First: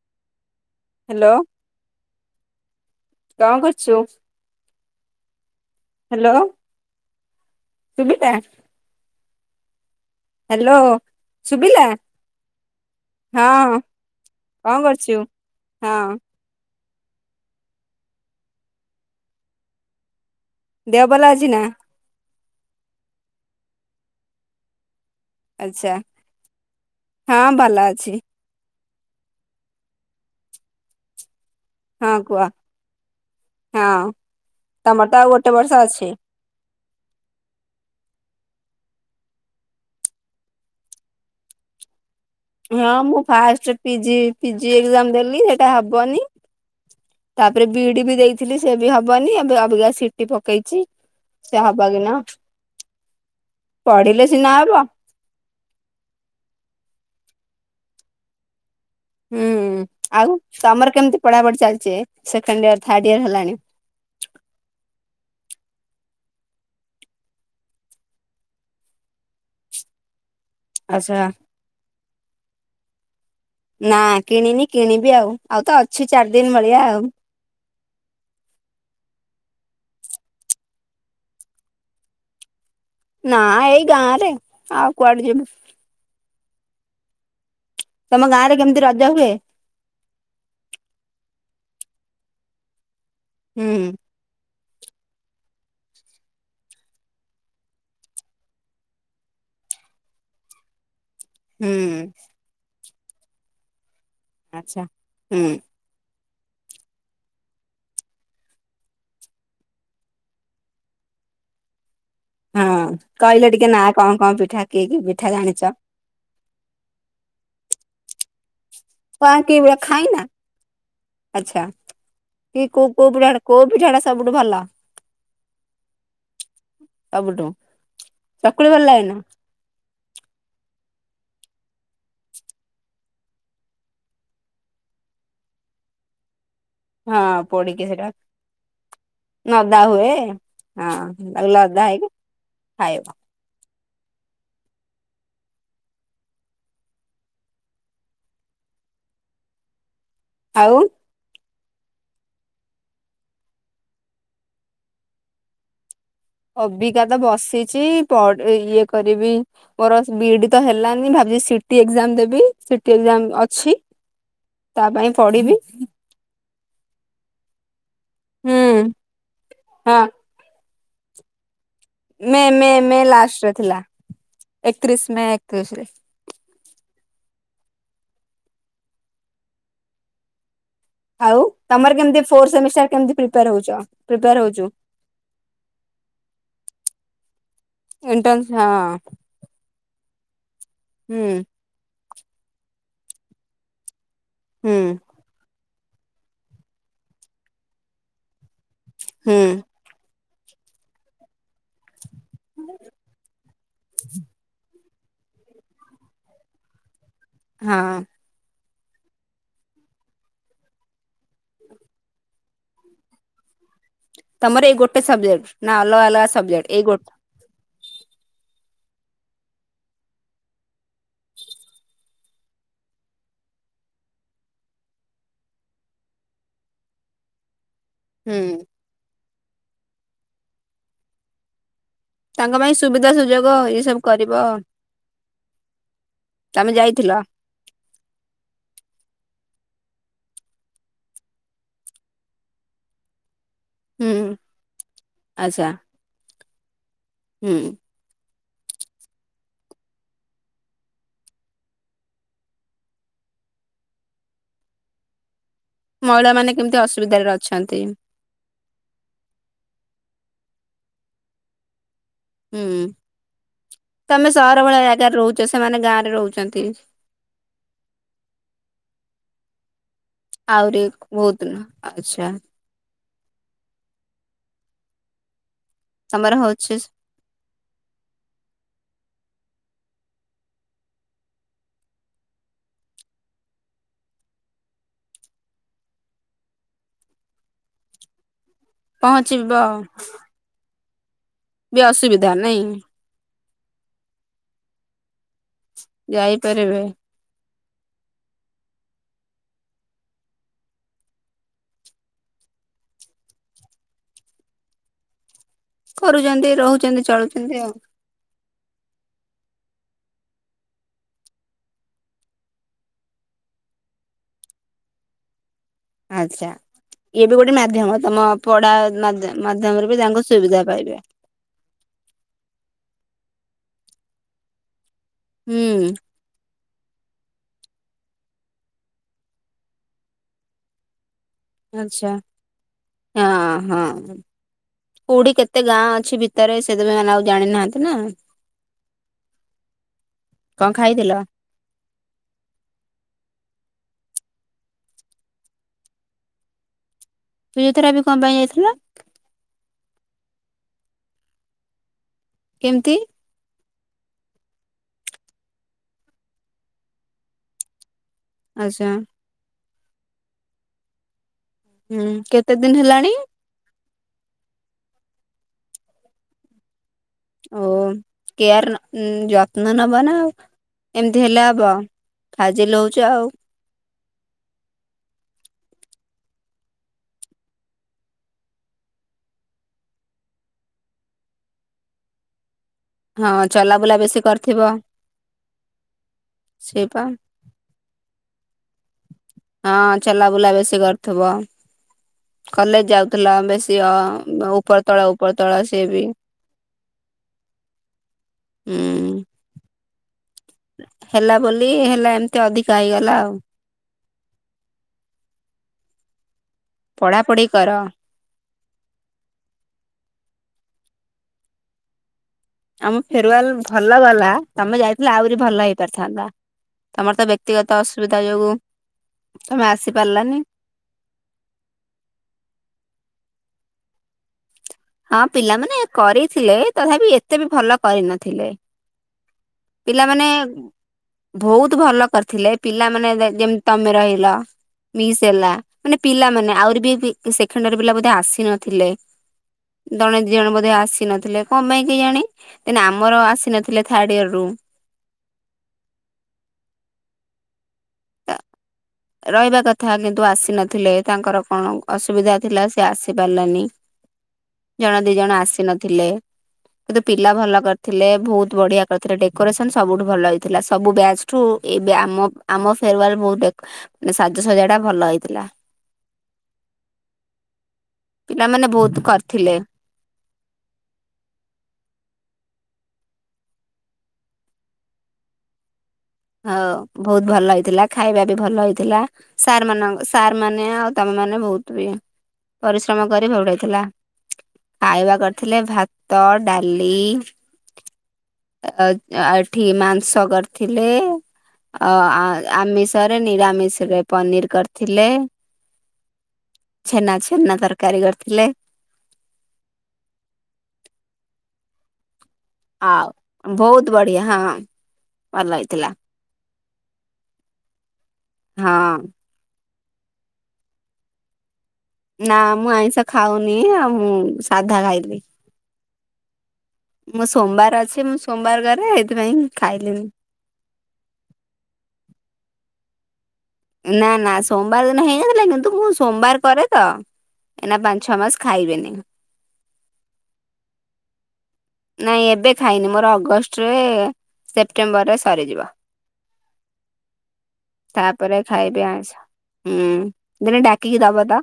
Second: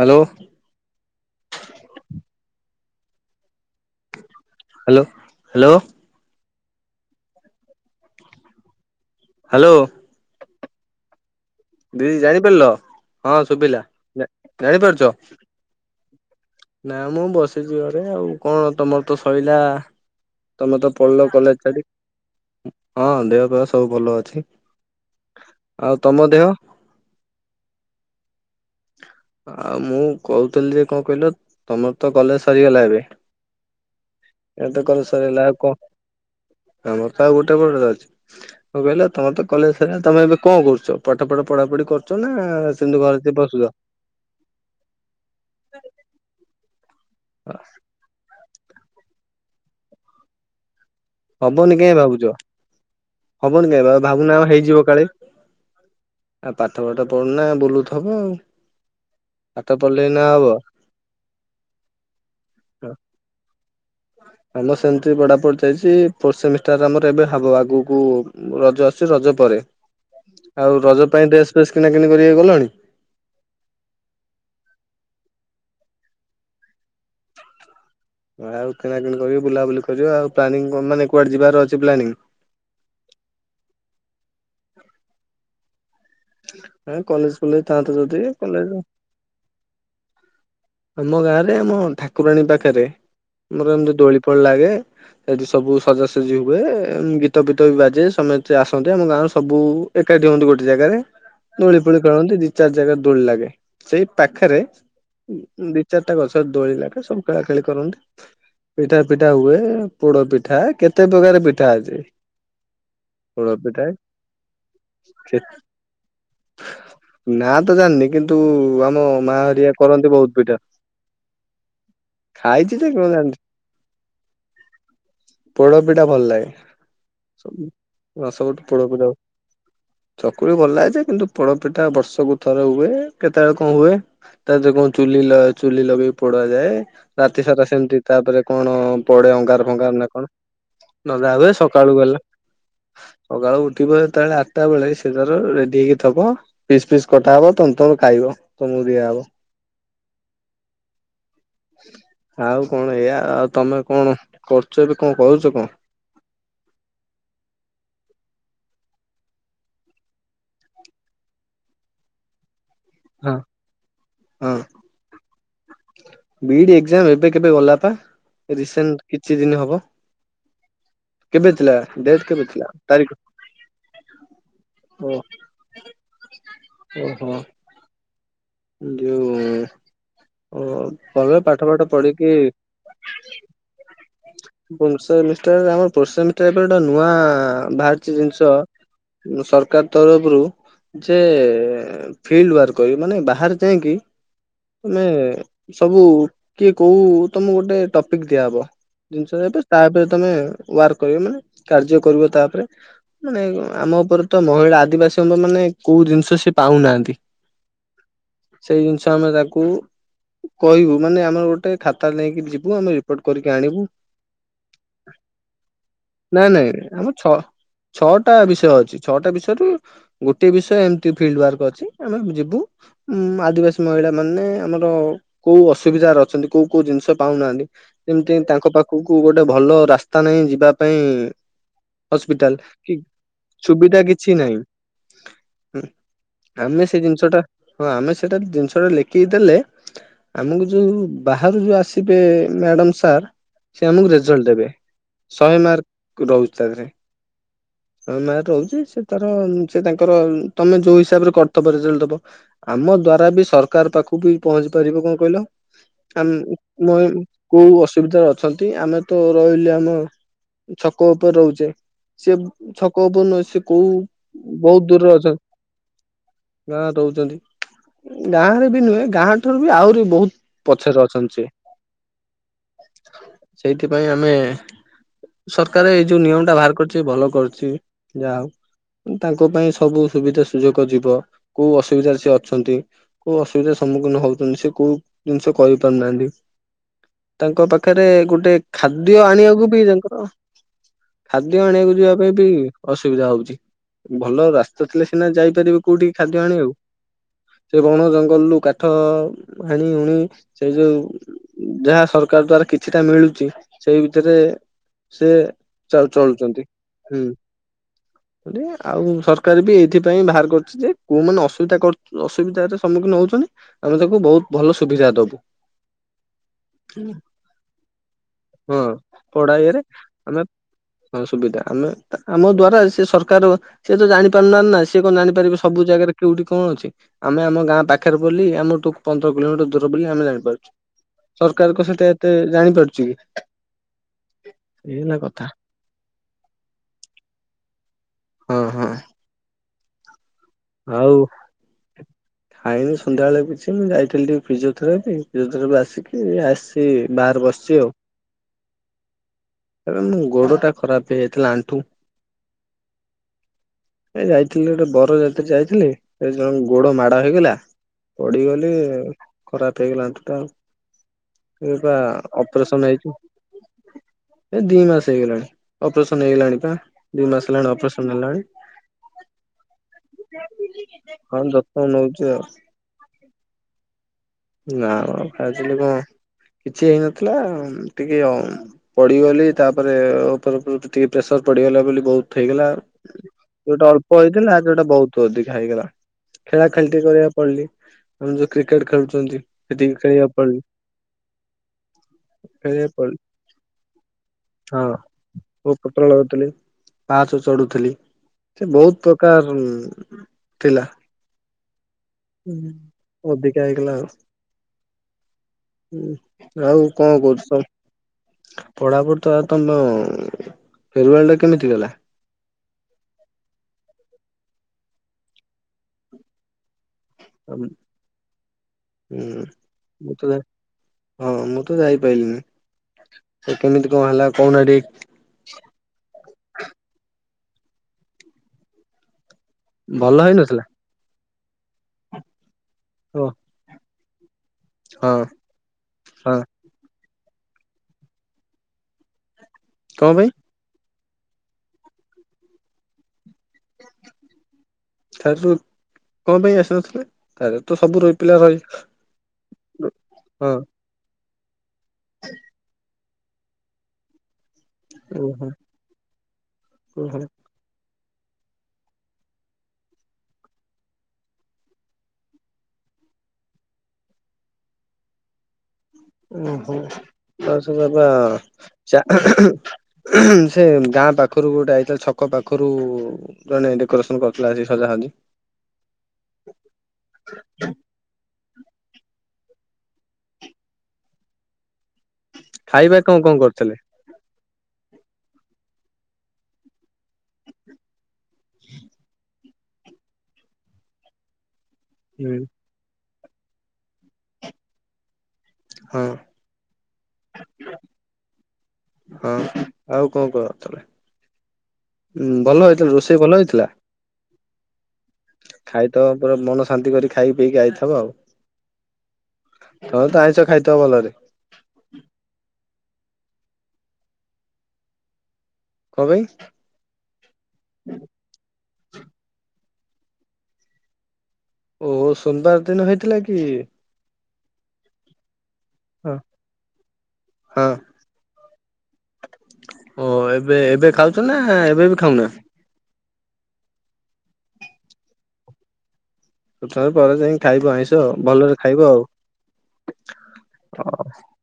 Hello. Hello କଣ କରୁଚୁ? Hello hello. Hello. ଶୁଭିଲା। ହାଲୋ। ହାଲୋ। ଶୁବିଲା ଦିଦି ଜାଣିପାରିଲ ହଁ କଣ ଜାଣିପାରୁଛ କରୁଚୁ? ହଁ। ନା ମୁଁ ବସିଚି ଘରେ ଆଉ କଣ ତମର ତ ସଇଲା। ତମେ ତ ଦେହ ଭଲ ପଲ ଅଛି କଲେଜ ନା ଛାଡି ହଁ ଦେହ ଫେହ ସବୁ ଭଲ ଅଛି। ଆଉ ଆଛା ତମ ଦେହ ହଁ ଭଲ ଅଛି। ଆଉ ମୁଁ କଉଥିଲି ଯେ କଣ କଇଲ ତମର ତ ହଁ କୁହ କଲେଜ ସରିଗଲା ଏବେ ହଁ ତ ତମର କଲେଜ ସରିଗଲା ଗୋଟେ ଆଉ ବର୍ଷ କଣ ଅଛି ଆମର ତ ଗୋଟେ [unintelligible] ଅଛି। ମୁଁ କଇଲି ଆଉ ତମର ତ କଲେଜ ସରିଗଲା। ତମେ ଏବେ କଣ କରୁଚ ପାଠ ଫାଠ ପଢାପୁଢି କରୁଚ ନା? ନା ସେମିତି ଘରେ [unintelligible] ବସୁଚ? ପିଜି-ପିଜି ଏଗ୍ ଜାମ୍ ଦେଲି ସେଇଟା ହବନି ତାପରେ ବି ଇ ଡି ବି ଦେଇ ଥିଲି ସିଏ ବି ହବନି ଏବେ ଅବିକା ସିଟି ପକେଇଚି। ହବନି କାଇଁ ଭାବୁଚ ହବନି କାଇଁ ପଢିଲେ ଭା-ଭାବୁନାଅ ସିନା ହବ ହେଇଯିବ କାଳେ। ଆଉ ପାଠ ଫାଠ ପଢୁନା ବୁଲୁଥବ ଆଉ। ହୁଁ ପାଠ ପଢିଲେ ନା ଆଉ ହବ। ତମର କେମିତି ପଢାପଢି ଚାଲିଚେ ସେକେଣ୍ଡ ଇୟର ଥାର୍ଡ ଇୟର ହେଲାଣି? ଆମର ସେମିତି ପଢ଼ାପୁଢ଼ି ଚାଲିଚି ଫୋର୍ ସେମିଷ୍ଟାର ଆମର ଏବେ ହବ ଆଗୁକୁ। ରଜ ଆସୁଚି ରଜ ପରେ ଆଉ ରଜ ଆଚ୍ଛା ପାଇଁ ଡ୍ରେସ ଫ୍ରେସ କିଣାକିଣି କରବାକୁ ଗଲଣି? ନା କିଣିନି କିଣିବି ଆଉ ଆଉ ତ ଅଛି ଚାରି ଦିନ ଭଳିଆ ଆଉ। ଆଉ କିଣାକିଣି କରିକି ବୁଲାବୁଲି କରିବ ଆଉ ପ୍ଲାନିଂ କଣ ମାନେ କୁଆଡେ ଯିବାର ଅଛି ପ୍ଲାନିଂ? ନା ଏଇ ଗାଁ ରେ ଆଉ କୁଆଡେ ଯିବୁ? ଏ କଲେଜ ଫଲେଜ ଥାନ୍ତା ଯଦି ତମ ଗାଁ [unintelligible] [unintelligible] ହୁଏ? ଆମ ଗାଁରେ ଆମ ଠାକୁରାଣୀ ପାଖେରେ ଆମର ହୁଁ ଏମିତି ଦୋଳି ଫୋଳି ଲାଗେ। ସେଇଠି ସବୁ ସଜାସୁଜି ହୁଏ ଗୀତ ଫିତ ବି ବାଜେ ସମେସ୍ତେ ଆସନ୍ତି ଆମ ଗାଁରୁ ସବୁ ଏକାଠି ହୁଅନ୍ତି ଗୋଟେ ଜାଗାରେ ଦୋଳି ହୁଁ ଫୋଳି ଖେଳନ୍ତି ଦି ଚାରି ଜାଗାରେ ଦୋଳି ଲାଗେ ସେଇ ପାଖେରେ ଆଚ୍ଛା ହୁଁ ଦି ଚାରିଟା ଗଛରେ ଦୋଳି ଲାଗେ ସବୁ ଖେଳା ଖେଳି କରନ୍ତି। ପିଠା ଫିଠା ହୁଏ ପୋଡ଼ପିଠା କେତେ ପ୍ରକାର ପିଠା ଅଛି। ହଁ ପୋଡ କଇଲ ଟିକେ ନା ପିଠା କଣ କଣ ପିଠା କି କି ପିଠା ଜାଣିଚ? ନାଁ ତ ଜାଣିନି କିନ୍ତୁ ଆମ ମା କଣ କି ହରିଆ କରନ୍ତି ଖାଇନା ବହୁତ ପିଠା। ଆଚ୍ଛା କି ଖାଇଛି ଯେ କୋଉ କଣ କୋଉ ପିଠା ଜାଣିଛି ଟା କୋଉ ପିଠାଟା ସବୁଠୁ ଭଲ? ପୋଡ଼ପିଠା ଭଲ ଲାଗେ ସବୁଠୁ ସବୁ ଚକୁଳି ସବୁଠୁ ଭଲ ଲାଗେ ନା ପୋଡ଼ପିଠା ଚକୁଳି ଭଲ ଲାଗେ ଯେ କିନ୍ତୁ ପୋଡ଼ପିଠା ବର୍ଷକୁ ଥରେ ହୁଏ କେତବେଳେ କଣ ହୁଏ। ତା [unintelligible] କଣ ଚୁଲି ଲ ଚୁଲି ଲଗେଇକି ପୋଡ଼ା ଯାଏ। ହଁ ରାତି ସାରା ପୋଡିକି ସେମିତି ସେଟା ତା ଉପରେ କଣ ପଡେ ଅଙ୍ଗାର ନଦା ଫଙ୍ଗାର ହୁଏ ନା କଣ? ହଁ ନଦା ତାକୁ ହୁଏ ଲଦା ସକାଳୁ ହେଇକି ହେଲେ [unintelligible] ସକାଳୁ ଉଠିବ ଯେତେବେଳେ ଆଠଟା ବେଳେ ସେ ତାର ରେଡି ହେଇକି ଥବ। ପିସ୍ ପିସ୍ କଟା ହବ ତମେ ତମେ ଖାଇବ ତମକୁ ଦିଆହବ। ଆଉ ଆଉ କଣ ଏଇଆ ଆଉ। ଆଉ ତମେ କଣ କରୁଛ ଏବେ କଣ କରୁଚ କଣ? ଅବିକା ତ ବସିଛି ପଡ଼ିବ ଏ ଇଏ କରିବି। ମୋର ବିଇଡି ତ ହେଲାନି ଭାବିଛି ସିଟି ଏକ୍ସାମ୍ ଦେବି! ସିଟି ଏକ୍ସାମ୍ ହଁ ଅଛି ହଁ ତା ପାଇଁ ପଢିବି। ବିଇଡି ଏକ୍ସାମ୍ ଏବେ କେବେ ଗଲା ପା ହୁଁ ରିସେଣ୍ଟ କିଛି ଦିନ ହବ! ହଁ କେବେ ଥିଲା ଡେଟ ମେ କେବେ ଥିଲା ମେ ମେ ତାରିଖ? ଲାଷ୍ଟରେ ଥିଲା। ଏକତିରିଶ ମେ ଏକତିରିଶ ରେ ଓହୋ। ଯୋଉ ଅ ଆଉ ତମର କେମତି ଫୋର୍ ସେମିଷ୍ଟାର କେମିତି ପ୍ରିପେୟର ହଉଚ ପ୍ରିପେୟାର ହଉଚୁ? ଫୋର୍ ସେମିଷ୍ଟାର ଆମର ଫୋର୍ ସେମିଷ୍ଟାର ଏବେ ଗୋଟେ ନୂଆ ବାହାରିଛି ଏଣ୍ଟ୍ରାନ୍ସ ଜିନିଷ। ହଁ ସରକାର ତରଫରୁ ଯେ ହୁଁ ଫିଲ୍ଡ ୱାର୍କ କରିବେ। ମାନେ ବାହାରେ ଯାଇଙ୍କି ହୁଁ ତମେ ସବୁ କିଏ କୋଉ ତମକୁ ଗୋଟେ ଟପିକ୍ ଦିଆହବ। ହୁଁ ଜିନିଷ [unintelligible] ତା ଉପରେ ତମେ ୱାର୍କ କରିବ ମାନେ କାର୍ଯ୍ୟ କରିବ ତାପରେ। ମାନେ ଆମ ଉପରେ ତ ମହିଳା ଆଦିବାସୀ [unintelligible] ମାନେ କୋଉ ଜିନିଷ ସେ ପାଉନାହାନ୍ତି? ହଁ। ସେଇ ଜିନିଷ ଆମେ ତାକୁ କହିବୁ। ମାନେ ଆମର ଗୋଟେ ଖାତା ନେଇକି ଯିବୁ ଆମେ ରି ରିପୋର୍ଟ କରିକି ଆଣିବୁ। ତମର ଏଇ ଗୋଟେ ସବଜେକ୍ଟ ନା ଅଲଗା ଅଲଗା ନାଇଁ ନାଇଁ ସବଜେକ୍ଟ? ଆମ ଏଇଗୋଟ ଛଅ ଛଅଟା ବିଷୟ ଅଛି। ଛଅଟା ବିଷୟରୁ ଗୋଟିଏ ବିଷୟ ଏମିତି ଫିଲ୍ଡ ୱାର୍କ ଅଛି। ଆମେ ଯିବୁ। ଉଁମ୍ ଆଦିବାସୀ ମହିଳା ମାନେ ଆମର କୋଉ ଅସୁବିଧାରେ ଅଛନ୍ତି? କୋଉ କୋଉ ଜିନିଷ ପାଉନାହାନ୍ତି? ଯେମିତି ହୁଁ ତାଙ୍କ ପାଖକୁ ଗୋଟେ ଭଲ ରାସ୍ତା ନାହିଁ ଯିବା ପାଇଁ ତାଙ୍କ ହସ୍ପିଟାଲ ପାଇଁ କି ସୁବିଧା ସୁଯୋଗ ଏଇ ସବୁ ସୁବିଧା କରିବ କିଛି ନାହିଁ। ତମେ ଆମେ ସେ ଯାଇଥିଲ ଜିନିଷ ଟା ହଁ ଆମେ ସେଇଟା ଜିନିଷ ଟା ଲେଖିକି ଦେଲେ ଆମକୁ ଯୋଉ ବାହାରୁ ଯୋଉ ଆସିବେ ମ୍ୟାଡମ ସାର୍! ସେ ଆମକୁ ହୁଁ ରେଜଲ୍ଟ ଦେବେ। ଶହେ ଆଚ୍ଛା ମାର୍କ ରହୁଛି ତାଧେରେ। ହୁଁ। ହଁ ମ୍ୟାଥ ହଉଚି ସେ ତାର ସେ ତାଙ୍କର ତମେ ଯୋଉ ହିସାବରେ କରିଥବ ରେଜଲଟ ଦବ। ଆମ ଦ୍ଵାରା ବି ସରକାର ପାଖକୁ ବି ପହଞ୍ଚି ପାରିବ କଣ କହିଲ? ଆମ ମହିଳାମାନେ କେମିତି ମୁଁ ଅସୁବିଧାରେ କୋଉ ଅଛନ୍ତି ଅସୁବିଧା ଅ ଛନ୍ତି। ଆମେ ତ ରହିଲେ ଆମ ଛକ ଉପରେ ରହୁଛେ। ସିଏ ହୁଁ। ଛକ ଉପରେ ନୁହେଁ, ସିଏ କୋଉ ତମେ ସହର ଭଳିଆ ବହୁତ ଦୂରରେ ଜାଗାରେ ଅଛନ୍ତି। ରହୁଛ ସେମାନେ ଗାଁ ରେ ରହୁଛନ୍ତି ଗାଁ ଦଉଛନ୍ତି। ଗାଁ ରେ ବି ନୁହେଁ, ଗାଁ ଠାରୁ ବି ଆହୁରି ବହୁତ ଆହୁରି ପଛରେ ଅଛନ୍ତି ବହୁତ ସିଏ। ଆଚ୍ଛା। ସେଇଥିପାଇଁ ଆମେ ସରକାର ଏଇ ଯୋଉ ତମର ନିୟମ ଟା ହଉଛି ବାହାର କରୁଛି ଭଲ କରୁଛି। ଯାହାହଉ। ତାଙ୍କ ପାଇଁ ସବୁ ସୁବିଧା ସୁଯୋଗ ଯିବ। କୋଉ ଅସୁବିଧାରେ ସିଏ ଅଛନ୍ତି? କୋଉ ଅସୁବିଧାର ସମ୍ମୁଖୀନ ହଉଛନ୍ତି? ସେ କୋଉ ଜିନିଷ କରିପାରୁନାହାନ୍ତି? ତାଙ୍କ ପାଖ ପାଖରେ ଗୋଟେ ଖାଦ୍ୟ ପହଞ୍ଚିବ ଆଣିବାକୁ ବି ତାଙ୍କର ଖାଦ୍ୟ ବି ଆଣିଆକୁ ଯିବା ଅସୁବିଧା ପାଇଁ ବି ନାଇଁ ଅସ ସୁବିଧା ହଉଛି। ଭଲ ରାସ୍ତା ଥିଲେ ସିନା ଯାଇପାରିବେ କୋଉଠିକି ଖାଦ୍ୟ ଆଣିଆକୁ। ଯାଇପାରିବେ ସେ ବଣ ଜଙ୍ଗଲରୁୁ କାଠ ହାଣି ହୁଣି ସେ ଯୋଉ ଯାହା ସରକାର ଦ୍ଵାରା କିଛିଟା ମିଳୁଛି। ସେଇ ଭିତରେ ସେ କରୁଛନ୍ତି ରହୁଛନ୍ତି ଚଳୁଛନ୍ତି ଆଉ। [unintelligible] ରେ ଆଉ ସରକାର ବି ଏଇଥିପାଇଁ ବାହାର କରୁଛି ଯେ କୋଉମାନେ ଅସୁବିଧା ଅସୁବିଧାର ସମ୍ମୁଖୀନ ହେଉଛନ୍ତି ଆମେ ତାକୁ ବହୁତ ଭଲ ସୁବିଧା ଦବୁ। ଆଛା ଇଏ ବି ଗୋଟେ ମାଧ୍ୟମ ତମ ପଢା ହଁ ମାଧ୍ୟ ମାଧ୍ୟମରେ ବି ତାଙ୍କ ସୁବିଧା ପାଇବେ। ହଁ ସୁବିଧା ଆମେ ଆମ ଦ୍ଵାରା ସେ ସରକାର ସେଏ ତ ଜାଣିପାରୁନାହାନ୍ତି ନା ସେ କଣ ଜାଣିପାରିବେ ସବୁ ହୁଁ ଜାଗାରେ। କୋଉଠି କଣ ଅଛି ଆମେ ଆମ ଗାଁ ପାଖରେ ବୋଲି ଆମଠୁ ପନ୍ଦର କିଲୋମିଟର ଦୂର ବୋଲି ଆମେ ଜାଣିପାରୁଛୁ। ସରକାରଙ୍କ ଆଚ୍ଛା ସେଠି ହଁ ହଁ ଏଇ ହେଲା କୋଉଠି କଥା କେତେ ଗାଁ ଅଛି ଭିତରେ ସେଥିପାଇଁ ଏମାନେ ଆଉ ଜାଣିନାହାନ୍ତି ନା ହଁ ହଁ କଣ ଖାଇଥିଲ? ଆଉ ଖାଇନି ସନ୍ଧ୍ୟାବେେଳେ କିଛି ମୁଁ ଯାଇଥିଲି ଟିକେ ଫିଜିଓଥେରାପି ଫିଜିଓଥେରାପିରୁ ଆସିକି ଆସି ଏଇ ବାହାରେ ବସିଛି ଆଉ ଫିଜିଓଥେରାପି କଣ ପାଇଁ ଯାଇଥିଲ ଏବେ ମୋ ଗୋଡ ଟା ଖରାପ ହେଇ ଯାଇଥିଲା ଆଣ୍ଠୁ କେମିତି? ଏ ଯାଇଥିଲି ଗୋଟେ ବରଯାତ୍ରି ଯାଇଥିଲି ଏ ଜଣଙ୍କ ଗୋଡ ମାଡ ହେଇଗଲା ପଡିଗଲି ଆଚ୍ଛା। ଖରାପ ହେଇଗଲା ଆଣ୍ଠୁ ଟା ଆଉ। ଏ ପା ହୁଁ କେତେ ଦିନ ଅପରେସନ ହେଲାଣି ହେଇଛି। ଏ ଦି ମାସ ହେଇଗଲାଣି ଅପରେସନ ହେଇଗଲାଣି। ପା ଦି ମାସ ଓ ହେଲାଣି ଅପରେସନ ହେଲାଣି କେୟାର ନ ଯ ଯତ୍ନ ନେବ ନା ଆଉ ଏମିତି ହଁ ହେଲେ ହବ ଯତ୍ନ ନଉଛି ଆଉ ଫାଜିଲଉଛୁ ଆଉ। ନା ଖାଇଥିଲି କଣ କିଛି ହେଇନଥିଲା ଟିକିଏ ଅ ପଡିଗଲି ତାପରେ ଉପର ଉପରେ ଟିକିଏ ପ୍ରେସର ପଡିଗଲା ବୋଲି ବହୁତ ହେଇଗଲା। ହଁ ଯୋଉଟା ଚଲାବୁଲା ଅଳ୍ପ ବେଶୀ ହେଇଥିଲା କରିଥିବ ଯୋଉଟା ବହୁତ ଅଧିକା ହେଇଗଲା ଖେଳା ଖେଳିଟି ସେଇପା କରିବା ପଲି ଆମେ ଯୋଉ କ୍ରିକେଟ ଖେଳୁଛନ୍ତି। ସେଠିକି ହଁ ଖେଳିବାକୁ ଚଲାବୁଲା ପଳେଇଲି ବେଶୀ କରିଥିବ। କଲେଜ ଖେଳିବାକୁ ପଳେଇଲି ଯାଉଥିଲା ବେଶୀ ଅ ଉପର ହଁ ତଳ ଉପର ତଳ ସିଏ ବି ପାଚ ଚଢୁଥିଲି ସେ ବହୁତ ହୁଁ ପ୍ରକାର ଉ ହେଲା ବୋଲି ହେଲା ଏମତି ଅଧିକା ହେଇଗଲା ଆଉ। ଅଧିକା ହେଇଗଲା ଆଉ [inaudible] ଆଉ କଣ ପଢାପଢି କହୁଛୁ ସ କର ପଢାପଢି ତ ଆ ତମ ଫେରୁୱଳ ଟା କେମିତି ଗଲା। ଆମ ଫେରୱାଲ ଭଲ ଗଲା ତମେ ଯାଇଥିଲ ଆହୁରି ଭଲ ହେଇ ପାରିଥାନ୍ତା। ତମର ତ ବେ ହୁଁ କ୍ତିଗତ ଅସୁବିଧା ଯୋଗୁ ତମେ ମୁଁ ତ ଆସିପାରିଲାନୀ। ହଁ ମୁଁ ତ ଯାଇପାରିଲିନି କେମିତି କଣ ହେଲା କହୁନ ଟିକି ହଁ ପିଲାମାନେ କରିଥିଲେ ତଥାପି ଏତେ ବି ଭଲ କରିନଥିଲେ। ଭଲ ପିଲାମାନେ ହେଇନଥିଲା ବହୁତ ଭଲ କରିଥିଲେ ପିଲାମାନେ ହଁ ଯେମତି ତମେ ରହିଲ ହଁ ମିସ୍ ହେଲା ମାନେ ହଁ ପିଲାମାନୋନେ ଆହୁରି ବି ପି ସେଖେଣ୍ଡାର ପିଲା ବୋେ ଆସି ନଥିଲେ କଣ ଜଣେ ପାଇଁ ଦି ଜଣ ବ ଆସି ନଥିଲେ। କ ପାଇଁ କି ଜାଣ ଆମର ଆସିନଥିଲେ ଥାର୍ଡ ଇୟର ରୁ। ଥାର ର କଣ ପାଇଁ ଆସିନଥିଲେ ଥରେ ତ ସବୁ ର ତା ରହିବା କଥା କିନ୍ତୁ ହଁ ଆସିନଥିଲେ ତାଙ୍କର କଣ ଅସୁବିଧା ଥିଲା ସେ ଆସି ପାଲିନି ଜଣେ ଦି ଜଣ ଓହୋ ଆସି ନଥିଲେ କିନ୍ତୁ ଓହୋ ପିଲା ଭଲ କରି ଥିଲେ ବହୁତ ବଢ଼ିଆ କରିଥିଲେ ଡେକୋରେସନ୍ ସବୁଠୁ ଭଲ ହେଇଥିଲା ସବୁ ବ୍ୟାଚ୍ ଠୁ ଏବେ ଆମ ଆମ ଫେରୱଲ ବହୁତ ବେକ ମାନେ ସାଜସଜା ଟା ଭଲ ହେଇଥିଲା। ଓହୋ ବସ ବାବା ପିଲାମାନେ ବହୁତ ଚା କରିଥିଲେ ସେ ଗାଁ ପାଖରୁ ଗୋଟେ ଏଇତ ଛକ ପାଖରୁ ଜଣେ ଡକୋରେସନ କରିଥିଲା ଆ ସଜା ସଜି। ହଁ ବହୁତ ଭଲ ହେଇଥିଲା ଖାଇବା ବି ଭଲ ହେଇଥିଲା। ସାର୍ ମାନଙ୍କ ସାର୍ ମାନେ ଆଉ ତମେ ମାନେ ବହୁତ ବି ଖାଇବା ପରିଶ୍ରମ କଣ କରି କଣ କରିଥିଲେ? ଭଲହୋଇଥିଲା। ଖାଇବା କରିଥିଲେ ଭାତ ଡାଲି ଆ ଏଠି ମାଂସ କରିଥିଲେ ଅ ହୁଁ। ଆମିଷ ରେ ନିରାମିଷରେ ପନିର କରିଥିଲେ। ହଁ ଛେନା ଛେନା ତରକାରୀ କରିଥିଲେ। ହଁ ଆଉ କଣ [unintelligible] ଉୁଁ ଭଲ ହେଇଥିଲା ଆଉ ରୋଷେଇ ଭଲ ହେଇଥିଲା? ବହୁତ ବଢିଆ ହଁ ଭଲ ହେଇଥିଲା ଖାଇଥବ ପୁରା ମନ ଶାନ୍ତି କରି ଖାଇକି ପିଇକି ଆଇଥବ ଆଉ। ହଁ। ତମେ ତ ଆଇଁଷ ଖାଇଥିବ ଭଲରେ? ନା ମୁଁ ଆଇଁଷ ଖାଉନି ଆଉ ମୁଁ ସାଧା ଖାଇଲି। କଣ ପାଇଁ? ମଁ ସୋମବାର ଅଛି ମୁଁ ସୋମବାର ଘରେ ସେଇଥିପାଇଁ ଖାଇଲିନି। ଓ ସୋମବାର ଦିନ ହେଇଥିଲା କି? ନା ନା ସୋମବାର ଦିନ ହେଇନଥିଲା କିନ୍ ତୁ ମୁଁ ହଁ ସୋମବାର କରେ ତ ହଁ ଏଇନା ପାଞ୍ଚ ଛଅ ମାସ ଖାଇବିନି। ଓ ଏବେ ଏବେ ଖାଉଛ ନା ଏବେ ବି ଖାଉନା? ନାଇଁ ଏବେ ଖାଇନି ମୋର ଅଗଷ୍ଟରେ ସେପ୍ଟେମ୍ବରରେ ସରିଯିବ। ରଥ ପରେ ଯାଇକି ଖାଇବ ଆଇଁଷ ତାପରେ ଭଲରେ ଖାଇବି ଖାଇବ ଆଉ। ଆଇଁଷ ହୁଁ ଦିନେ ଡାକି କିି ଦବ ତ।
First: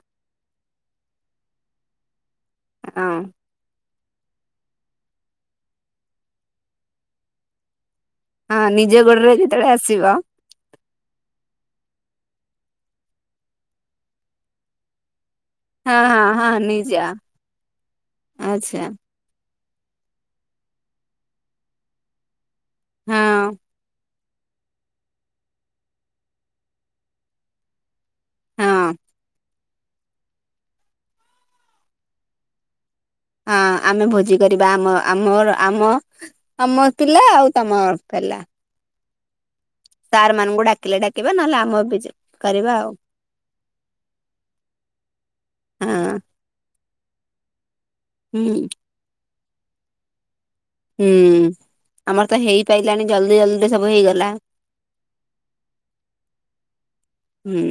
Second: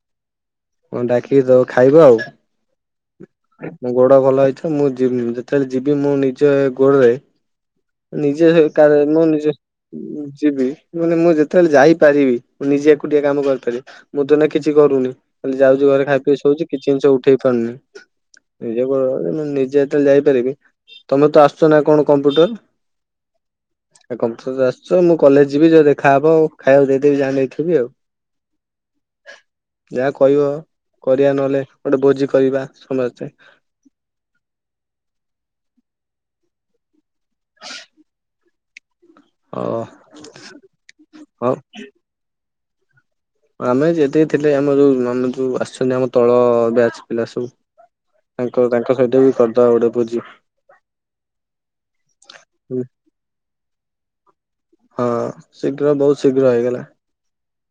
ହଁ ଡାକି ଦବ ଖାଇବ ଆଉ। ହଁ ମୋ ଗୋଡ ଭଲ ହେଇଥାଉ ମୁଁ ଜିବି ଯେତେବେଳେ ଯିବି ମୁଁ ନିଜ ଗୋଡରେ ନିଜେ ହଁ କା ନିଜ ମୁଁ ଗୋଡରେ ନିଜେ ଯେତେବେଳେ ଆସିବ ଯିବି ମାନେ ମୁଁ ଯେତେବେଳେ ଯାଇପାରିବି ମୁଁ ନିଜେ ଏକୁଟିଆକାମ କରିପାରିବି ମୁଁ ତ ଏଇନା କିଛି କରୁନି ଯାଉଛି ହଁ ଘରେ ଖାଇ ହଁ ପିଇ ହଁ ଶୋଉଛି କିଛି ନିଜ ଜିନିଷ ଉଠେଇ ପାରୁନି ଆଚ୍ଛା ନିଜ କୁ- ମୁଁ ନିଜେ ଯେତେବେଳେ ଯାଇପାରିବି ତମେ ତ ଆସୁଛ ନା କଣ କମ୍ପ୍ୟୁଟର? ହଁ। ଆଉ କମ୍ପୁଟର ଆସୁଛ ମୁଁ କଲେଜ ଯିବି ଯୋଉ ଦେଖା ହବ ଆଉ ଖାଇବାକୁ ଦେଇଦବି ଯାହା ନେଇଥିବି ଆଉ। ହଁ। ଯାହା କହିବ କରିବା ନହେଲେ ଗୋଟେ ଭୋଜି କରିବା ସମସ୍ତେ। ହଁ ଆମେ ଭୋଜି କରିବା ଆମ ଆମର ଆମ ଆମ ପିଲା ଆଉ ତମ ପିଲା ଅ ସାର୍ ମାନଙ୍କୁ ଡାକିଲେ ଡାକିବା ନହେଲେ ଆମେ ବି କରିବା ଆଉ ଆମେ ଯେତିକି ଥିଲେ ଆମ ଯୋଉ ଆମ ଯୋଉ ହଁ ଆସିଛନ୍ତି ଆମ ତଳ ବ୍ୟାଚ୍ ପିଲା ସବୁ ହୁଁ ତାଙ୍କ ତାଙ୍କ ସହିତ ବି କରିଦବା ଗୋଟେ ଭୋଜି। ହୁଁ ଆମର ତ ହେଇପାରିଲାନି ଜଲଦି ଜଲଦିରେ ସବୁ ହେଇଗଲା। ହଁ ଶୀଘ୍ର ବହୁତ ଶୀଘ୍ର ହେଇଗଲା। ହୁଁ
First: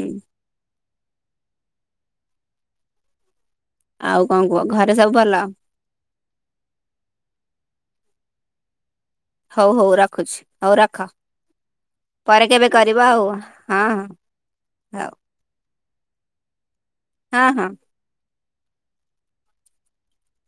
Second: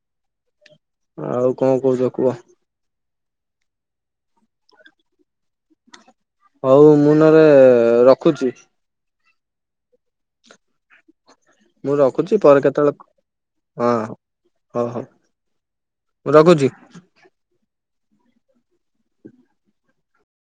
ଆଉ କଣ କହୁଛ କୁହ? ଆଉ କଣ କୁହ ଘରେ ସବୁ ଭଲ? ହଉ ମୁଁ ନହେଲେ ରଖୁଛି। ହଉ ହଉ ରଖୁଛି ହଉ ରଖ। ମୁଁ ରଖୁଛି ପରେ କେବେ କରିବ କେତେବେଳେ ଆଉ ହଁ ହଉ। ମୁଁ ରଖୁଛି। ହଁ ହଁ।